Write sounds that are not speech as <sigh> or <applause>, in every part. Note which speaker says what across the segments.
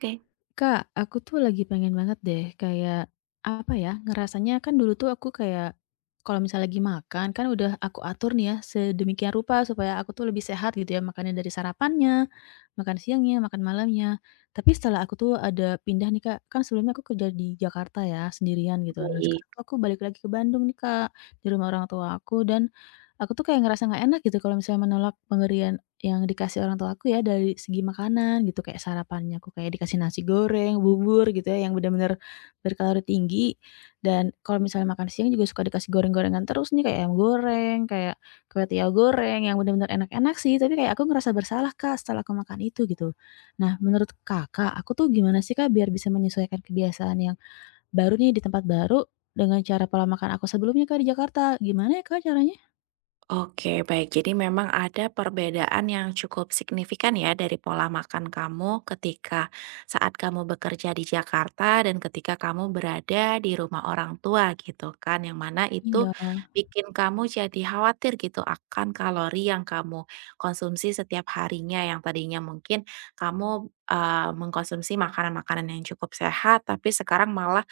Speaker 1: Oke,
Speaker 2: Kak, aku tuh lagi pengen banget deh kayak, apa ya, ngerasanya kan dulu tuh aku kayak, kalau misalnya lagi makan kan udah aku atur nih ya sedemikian rupa supaya aku tuh lebih sehat gitu ya, makannya dari sarapannya, makan siangnya, makan malamnya. Tapi setelah aku tuh ada pindah nih Kak, kan sebelumnya aku kerja di Jakarta ya, sendirian gitu. Nah
Speaker 1: baik.
Speaker 2: sekarang tuh aku balik lagi ke Bandung nih Kak, di rumah orang tua aku dan, aku tuh kayak ngerasa nggak enak gitu kalau misalnya menolak pemberian yang dikasih orang tua aku ya dari segi makanan gitu, kayak sarapannya aku kayak dikasih nasi goreng, bubur gitu ya yang benar-benar berkalori tinggi, dan kalau misalnya makan siang juga suka dikasih goreng-gorengan terus nih, kayak ayam goreng, kayak kue tiaw goreng, yang benar-benar enak-enak sih, tapi kayak aku ngerasa bersalah, Kak, setelah aku makan itu gitu. Nah, menurut Kakak, aku tuh gimana sih, Kak, biar bisa menyesuaikan kebiasaan yang baru nih di tempat baru dengan cara pola makan aku sebelumnya, Kak, di Jakarta? Gimana ya, Kak, caranya?
Speaker 1: Oke, baik. Jadi memang ada perbedaan yang cukup signifikan ya dari pola makan kamu ketika saat kamu bekerja di Jakarta dan ketika kamu berada di rumah orang tua gitu kan. Yang mana itu
Speaker 2: Iya,
Speaker 1: bikin kamu jadi khawatir gitu akan kalori yang kamu konsumsi setiap harinya yang tadinya mungkin kamu mengkonsumsi makanan-makanan yang cukup sehat tapi sekarang malah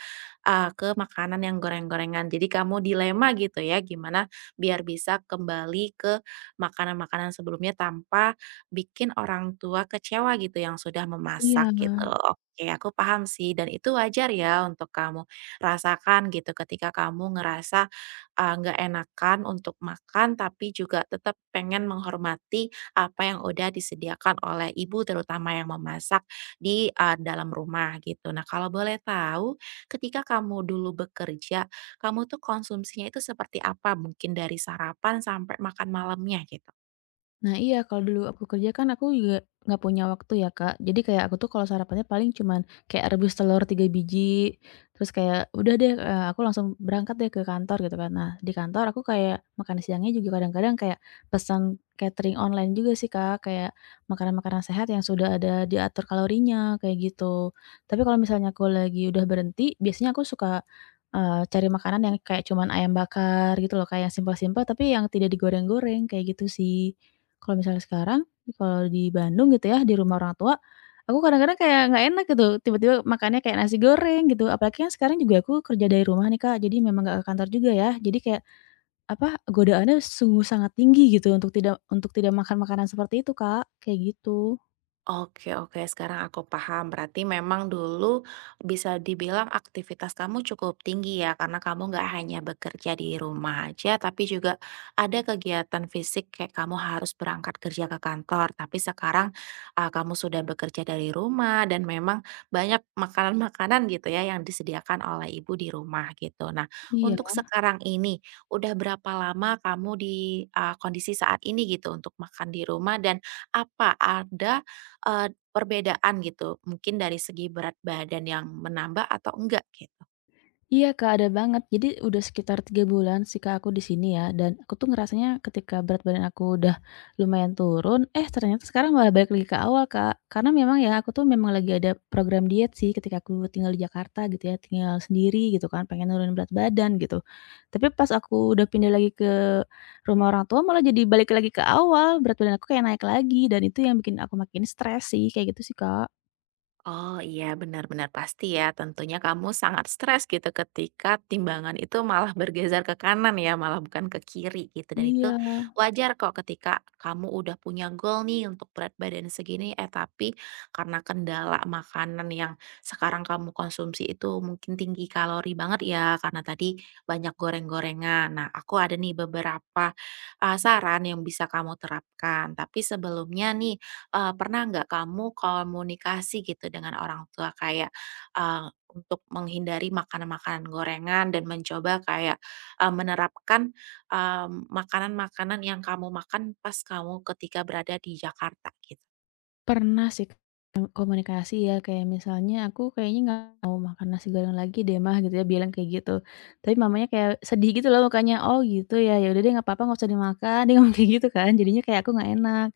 Speaker 1: ke makanan yang goreng-gorengan. Jadi kamu dilema gitu ya, gimana biar bisa kembali ke makanan-makanan sebelumnya tanpa bikin orang tua kecewa gitu yang sudah
Speaker 2: iya.
Speaker 1: memasak gitu. Oke, aku paham sih dan itu wajar ya untuk kamu rasakan gitu ketika kamu ngerasa, nggak enakan untuk makan tapi juga tetap pengen menghormati apa yang udah disediakan oleh ibu terutama yang memasak di, dalam rumah gitu. Nah, kalau boleh tahu ketika kamu dulu bekerja, kamu tuh konsumsinya itu seperti apa mungkin dari sarapan sampai makan malamnya gitu?
Speaker 2: Nah iya, kalau dulu aku kerja kan aku juga nggak punya waktu ya, Kak. Jadi kayak aku tuh kalau sarapannya paling cuman kayak rebus telur 3 biji, terus kayak udah deh, aku langsung berangkat deh ke kantor gitu kan. Nah, di kantor aku kayak makan siangnya juga kadang-kadang kayak pesan catering online juga sih, Kak, kayak makanan-makanan sehat yang sudah ada diatur kalorinya, kayak gitu. Tapi kalau misalnya aku lagi udah berhenti, biasanya aku suka, cari makanan yang kayak cuman ayam bakar gitu loh, kayak yang simpel-simpel tapi yang tidak digoreng-goreng, kayak gitu sih. Kalau misalnya sekarang, kalau di Bandung gitu ya, di rumah orang tua, aku kadang-kadang kayak nggak enak gitu, tiba-tiba makannya kayak nasi goreng gitu, apalagi kan sekarang juga aku kerja dari rumah nih, Kak, jadi memang nggak ke kantor juga ya. Jadi kayak, apa, godaannya sungguh sangat tinggi gitu untuk tidak makan makanan seperti itu, Kak, kayak gitu.
Speaker 1: Oke oke, sekarang aku paham. Berarti memang dulu bisa dibilang aktivitas kamu cukup tinggi ya, karena kamu nggak hanya bekerja di rumah aja, tapi juga ada kegiatan fisik kayak kamu harus berangkat kerja ke kantor. Tapi sekarang kamu sudah bekerja dari rumah dan memang banyak makanan-makanan gitu ya yang disediakan oleh ibu di rumah gitu. Nah,
Speaker 2: Iya.
Speaker 1: untuk sekarang ini udah berapa lama kamu di kondisi saat ini gitu untuk makan di rumah dan apa ada eee, perbedaan gitu, mungkin dari segi berat badan yang menambah atau enggak, git
Speaker 2: Iya, Kak, ada banget. Jadi udah sekitar 3 bulan sih, Kak, aku di sini ya, dan aku tuh ngerasanya ketika berat badan aku udah lumayan turun, eh ternyata sekarang malah balik lagi ke awal, Kak. Karena memang ya aku tuh memang lagi ada program diet sih ketika aku tinggal di Jakarta gitu ya, tinggal sendiri gitu kan, pengen nurunin berat badan gitu. Tapi pas aku udah pindah lagi ke rumah orang tua malah jadi balik lagi ke awal, berat badan aku kayak naik lagi dan itu yang bikin aku makin stres sih, kayak gitu sih, Kak.
Speaker 1: Oh iya benar-benar pasti ya tentunya kamu sangat stres gitu ketika timbangan itu malah bergeser ke kanan ya malah bukan ke kiri gitu dan itu
Speaker 2: Iya.
Speaker 1: wajar kok ketika kamu udah punya goal nih untuk berat badan segini eh tapi karena kendala makanan yang sekarang kamu konsumsi itu mungkin tinggi kalori banget ya karena tadi banyak goreng-gorengan. Nah aku ada nih beberapa saran yang bisa kamu terapkan tapi sebelumnya nih pernah nggak kamu komunikasi gitu dengan orang tua kayak, untuk menghindari makanan-makanan gorengan dan mencoba kayak, menerapkan, makanan-makanan yang kamu makan pas kamu ketika berada di Jakarta gitu.
Speaker 2: Pernah sih Kak, komunikasi ya, kayak misalnya, "Aku kayaknya nggak mau makan nasi goreng lagi deh Mah," gitu ya, bilang kayak gitu. Tapi mamanya kayak sedih gitu loh mukanya, "Oh gitu ya, ya udah deh nggak apa-apa, nggak usah dimakan," <laughs> dia ngomong kayak gitu kan, jadinya kayak aku nggak enak.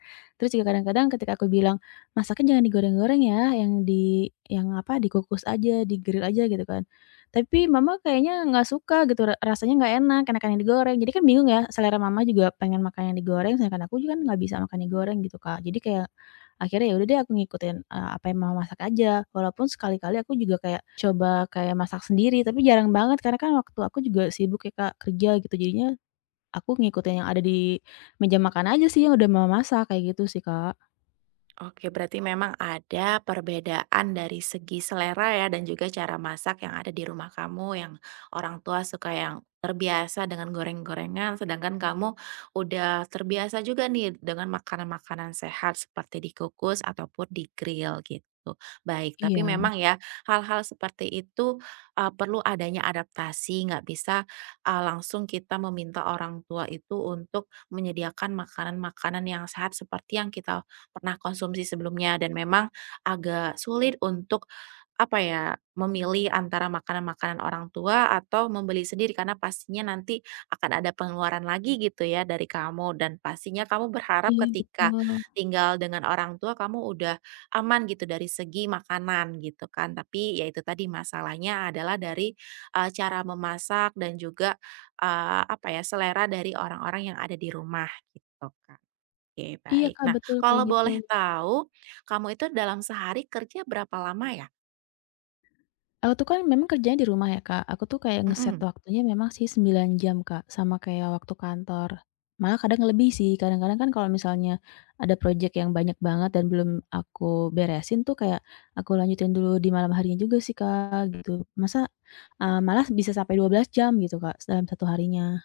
Speaker 2: Terus juga kadang-kadang ketika aku bilang, "Masaknya jangan digoreng-goreng ya, yang di yang apa, dikukus aja, di aja," gitu kan. Tapi mama kayaknya nggak suka gitu, rasanya nggak enak, enakan yang digoreng. Jadi kan bingung ya, selera mama juga pengen makan yang digoreng, sedangkan aku juga kan nggak bisa makan yang goreng gitu, Kak. Jadi kayak akhirnya ya udah deh aku ngikutin, apa yang mama masak aja, walaupun sekali-kali aku juga kayak coba kayak masak sendiri, tapi jarang banget karena kan waktu aku juga sibuk ya Kak, kerja gitu, jadinya aku ngikutin yang ada di meja makan aja sih yang udah mama masak, kayak gitu sih Kak.
Speaker 1: Oke, berarti memang ada perbedaan dari segi selera ya, dan juga cara masak yang ada di rumah kamu, yang orang tua suka yang terbiasa dengan goreng-gorengan, sedangkan kamu udah terbiasa juga nih dengan makanan-makanan sehat seperti dikukus ataupun di-grill gitu. Baik, tapi
Speaker 2: Iya,
Speaker 1: memang ya hal-hal seperti itu perlu adanya adaptasi, nggak bisa langsung kita meminta orang tua itu untuk menyediakan makanan-makanan yang sehat seperti yang kita pernah konsumsi sebelumnya dan memang agak sulit untuk apa ya, memilih antara makanan-makanan orang tua atau membeli sendiri karena pastinya nanti akan ada pengeluaran lagi gitu ya dari kamu dan pastinya kamu berharap
Speaker 2: iya,
Speaker 1: ketika
Speaker 2: betul.
Speaker 1: tinggal dengan orang tua kamu udah aman gitu dari segi makanan gitu kan. Tapi ya itu tadi masalahnya adalah dari, cara memasak dan juga, apa ya, selera dari orang-orang yang ada di rumah gitu, Kak. Oke,
Speaker 2: Iya
Speaker 1: baik.
Speaker 2: Kak,
Speaker 1: Nah,
Speaker 2: betul kayak
Speaker 1: kalau
Speaker 2: gitu.
Speaker 1: boleh tahu, kamu itu dalam sehari kerja berapa lama ya?
Speaker 2: Aku tuh kan memang kerjanya di rumah ya, Kak. Aku tuh kayak ngeset
Speaker 1: Mhm.
Speaker 2: waktunya memang sih 9 jam, Kak, sama kayak waktu kantor. Malah kadang lebih sih, kadang-kadang kan kalau misalnya ada project yang banyak banget dan belum aku beresin tuh kayak aku lanjutin dulu di malam harinya juga sih, Kak, gitu. Masa, malah bisa sampai 12 jam gitu, Kak, dalam satu harinya.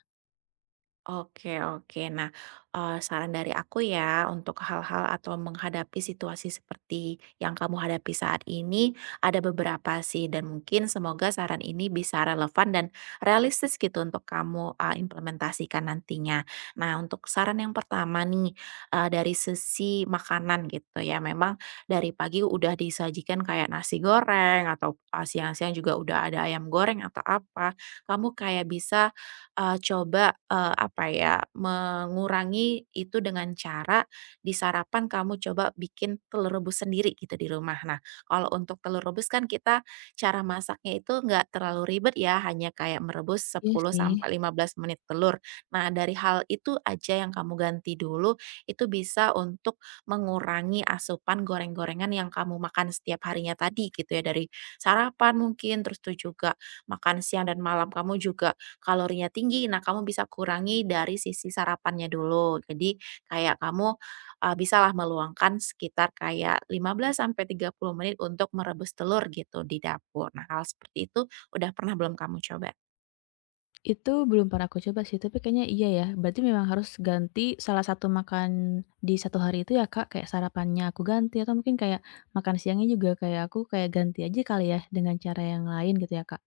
Speaker 1: Oke oke. Nah, saran dari aku ya untuk hal-hal atau menghadapi situasi seperti yang kamu hadapi saat ini, ada beberapa sih dan mungkin semoga saran ini bisa relevan dan realistis gitu untuk kamu, implementasikan nantinya. Nah, untuk saran yang pertama nih, dari sisi makanan gitu ya, memang dari pagi udah disajikan kayak nasi goreng atau, siang-siang juga udah ada ayam goreng atau apa, kamu kayak bisa, coba, apa ya, mengurangi itu dengan cara di sarapan kamu coba bikin telur rebus sendiri gitu di rumah. Nah, kalau untuk telur rebus kan kita cara masaknya itu nggak terlalu ribet ya, hanya kayak merebus
Speaker 2: Iya
Speaker 1: 10
Speaker 2: sih.
Speaker 1: sampai 15 menit telur. Nah, dari hal itu aja yang kamu ganti dulu, itu bisa untuk mengurangi asupan goreng-gorengan yang kamu makan setiap harinya tadi gitu ya, dari sarapan mungkin, terus tuh juga makan siang dan malam kamu juga kalorinya tinggi. Nah, kamu bisa kurangi dari sisi sarapannya dulu. Jadi kayak kamu, bisalah meluangkan sekitar kayak 15 sampai 30 menit untuk merebus telur gitu di dapur. Nah, hal seperti itu udah pernah belum kamu coba?
Speaker 2: Itu belum pernah aku coba sih, tapi kayaknya iya ya. Berarti memang harus ganti salah satu makan di satu hari itu ya, Kak, kayak sarapannya aku ganti atau mungkin kayak makan siangnya juga kayak aku kayak ganti aja kali ya dengan cara yang lain gitu ya, Kak?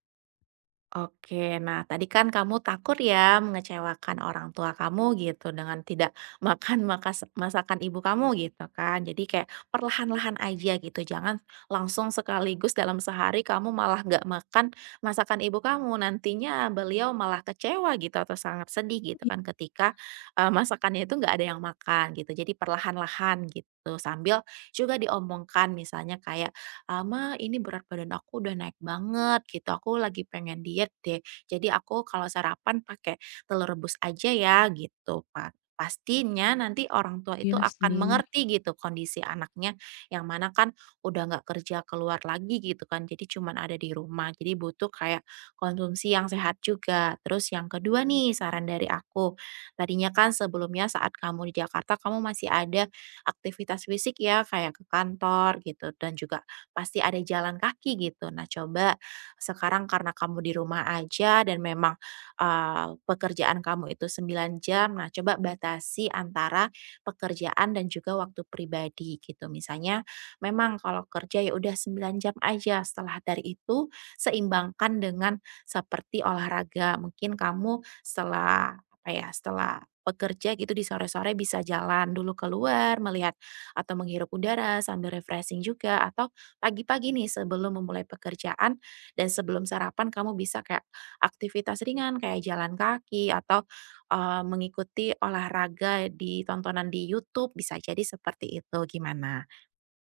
Speaker 1: Oke, nah tadi kan kamu takut ya mengecewakan orang tua kamu gitu dengan tidak <laughs> makan masakan ibu kamu gitu kan. Jadi kayak perlahan-lahan aja gitu. Jangan langsung sekaligus dalam sehari kamu malah nggak makan masakan ibu kamu. Nantinya beliau malah kecewa gitu atau sangat sedih gitu
Speaker 2: Iya,
Speaker 1: kan ketika masakannya itu nggak ada yang makan gitu. Jadi perlahan-lahan gitu sambil juga diomongkan misalnya kayak "Ama, ini berat badan aku udah naik banget gitu, aku lagi pengen diet deh. Jadi aku kalau sarapan pakai telur rebus aja ya," gitu, pastinya nanti orang tua itu
Speaker 2: iya
Speaker 1: akan
Speaker 2: sih.
Speaker 1: mengerti gitu kondisi anaknya, yang mana kan udah nggak kerja keluar lagi gitu kan, jadi cuman ada di rumah. Jadi butuh kayak konsumsi yang sehat juga. Terus yang kedua nih saran dari aku, tadinya kan sebelumnya saat kamu di Jakarta kamu masih ada aktivitas fisik ya kayak ke kantor gitu dan juga pasti ada jalan kaki gitu. Nah, coba sekarang karena kamu di rumah aja dan memang, pekerjaan kamu itu 9 jam, nah coba batasi antara pekerjaan dan juga waktu pribadi gitu. Misalnya memang kalau kerja ya udah 9 jam aja, setelah dari itu seimbangkan dengan seperti olahraga. Mungkin kamu setelah apa ya, setelah bekerja gitu di sore-sore bisa jalan dulu keluar, melihat atau menghirup udara sambil refreshing juga atau pagi-pagi nih sebelum memulai pekerjaan dan sebelum sarapan kamu bisa kayak aktivitas ringan kayak jalan kaki atau mengikuti olahraga di tontonan di YouTube bisa jadi seperti itu, gimana?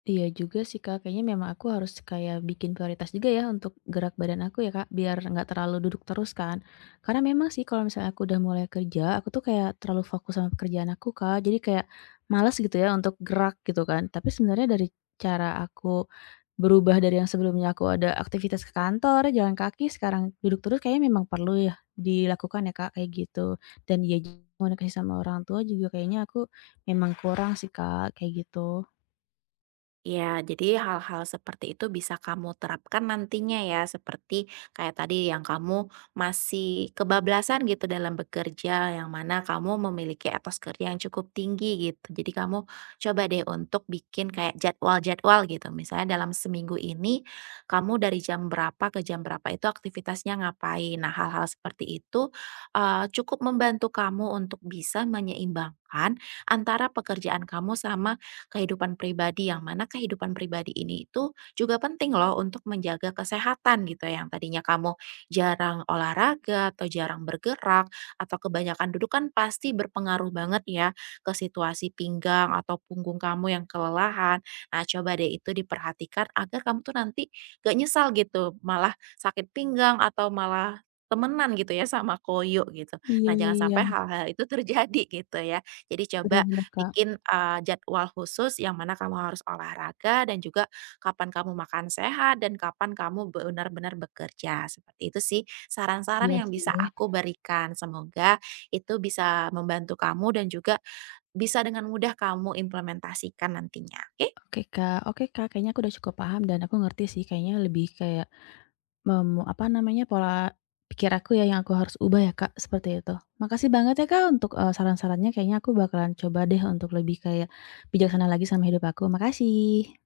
Speaker 2: Iya juga sih, Kak, kayaknya memang aku harus kayak bikin prioritas juga ya untuk gerak badan aku ya, Kak, biar nggak terlalu duduk terus kan. Karena memang sih kalau misalnya aku udah mulai kerja, aku tuh kayak terlalu fokus sama pekerjaan aku, Kak, jadi kayak males gitu ya untuk gerak gitu kan. Tapi sebenarnya dari cara aku berubah dari yang sebelumnya aku ada aktivitas ke kantor, jalan kaki, sekarang duduk terus kayaknya memang perlu ya dilakukan ya, Kak, kayak gitu. Dan ya komunikasi sama orang tua juga kayaknya aku memang kurang sih, Kak, kayak gitu.
Speaker 1: Ya, jadi hal-hal seperti itu bisa kamu terapkan nantinya ya, seperti kayak tadi yang kamu masih kebablasan gitu dalam bekerja, yang mana kamu memiliki etos kerja yang cukup tinggi gitu. Jadi kamu coba deh untuk bikin kayak jadwal-jadwal gitu. Misalnya dalam seminggu ini kamu dari jam berapa ke jam berapa itu aktivitasnya ngapain. Nah, hal-hal seperti itu cukup membantu kamu untuk bisa menyeimbangkan antara pekerjaan kamu sama kehidupan pribadi, yang mana kehidupan pribadi ini itu juga penting loh untuk menjaga kesehatan gitu ya. Yang tadinya kamu jarang olahraga atau jarang bergerak atau kebanyakan duduk kan pasti berpengaruh banget ya ke situasi pinggang atau punggung kamu yang kelelahan. Nah, coba deh itu diperhatikan agar kamu tuh nanti gak nyesal gitu, malah sakit pinggang atau malah temenan gitu ya sama koyo gitu.
Speaker 2: Iya,
Speaker 1: Nah, jangan
Speaker 2: iya.
Speaker 1: sampai hal-hal itu terjadi <laughs> gitu ya. Jadi
Speaker 2: Bener,
Speaker 1: coba
Speaker 2: bener, Kak.
Speaker 1: bikin, jadwal khusus yang mana kamu harus olahraga dan juga kapan kamu makan sehat dan kapan kamu benar-benar bekerja, seperti itu sih saran-saran
Speaker 2: Iya
Speaker 1: yang bisa
Speaker 2: sih.
Speaker 1: aku berikan. Semoga itu bisa membantu kamu dan juga bisa dengan mudah kamu implementasikan nantinya, oke?
Speaker 2: Oke, Kak. Oke, Kak, kayaknya aku udah cukup paham dan aku ngerti sih kayaknya lebih kayak apa namanya, pola pikir aku ya yang aku harus ubah ya, Kak, seperti itu. Makasih banget ya, Kak, untuk, saran-sarannya kayaknya aku bakalan coba deh untuk lebih kayak bijaksana lagi sama hidup aku. Makasih.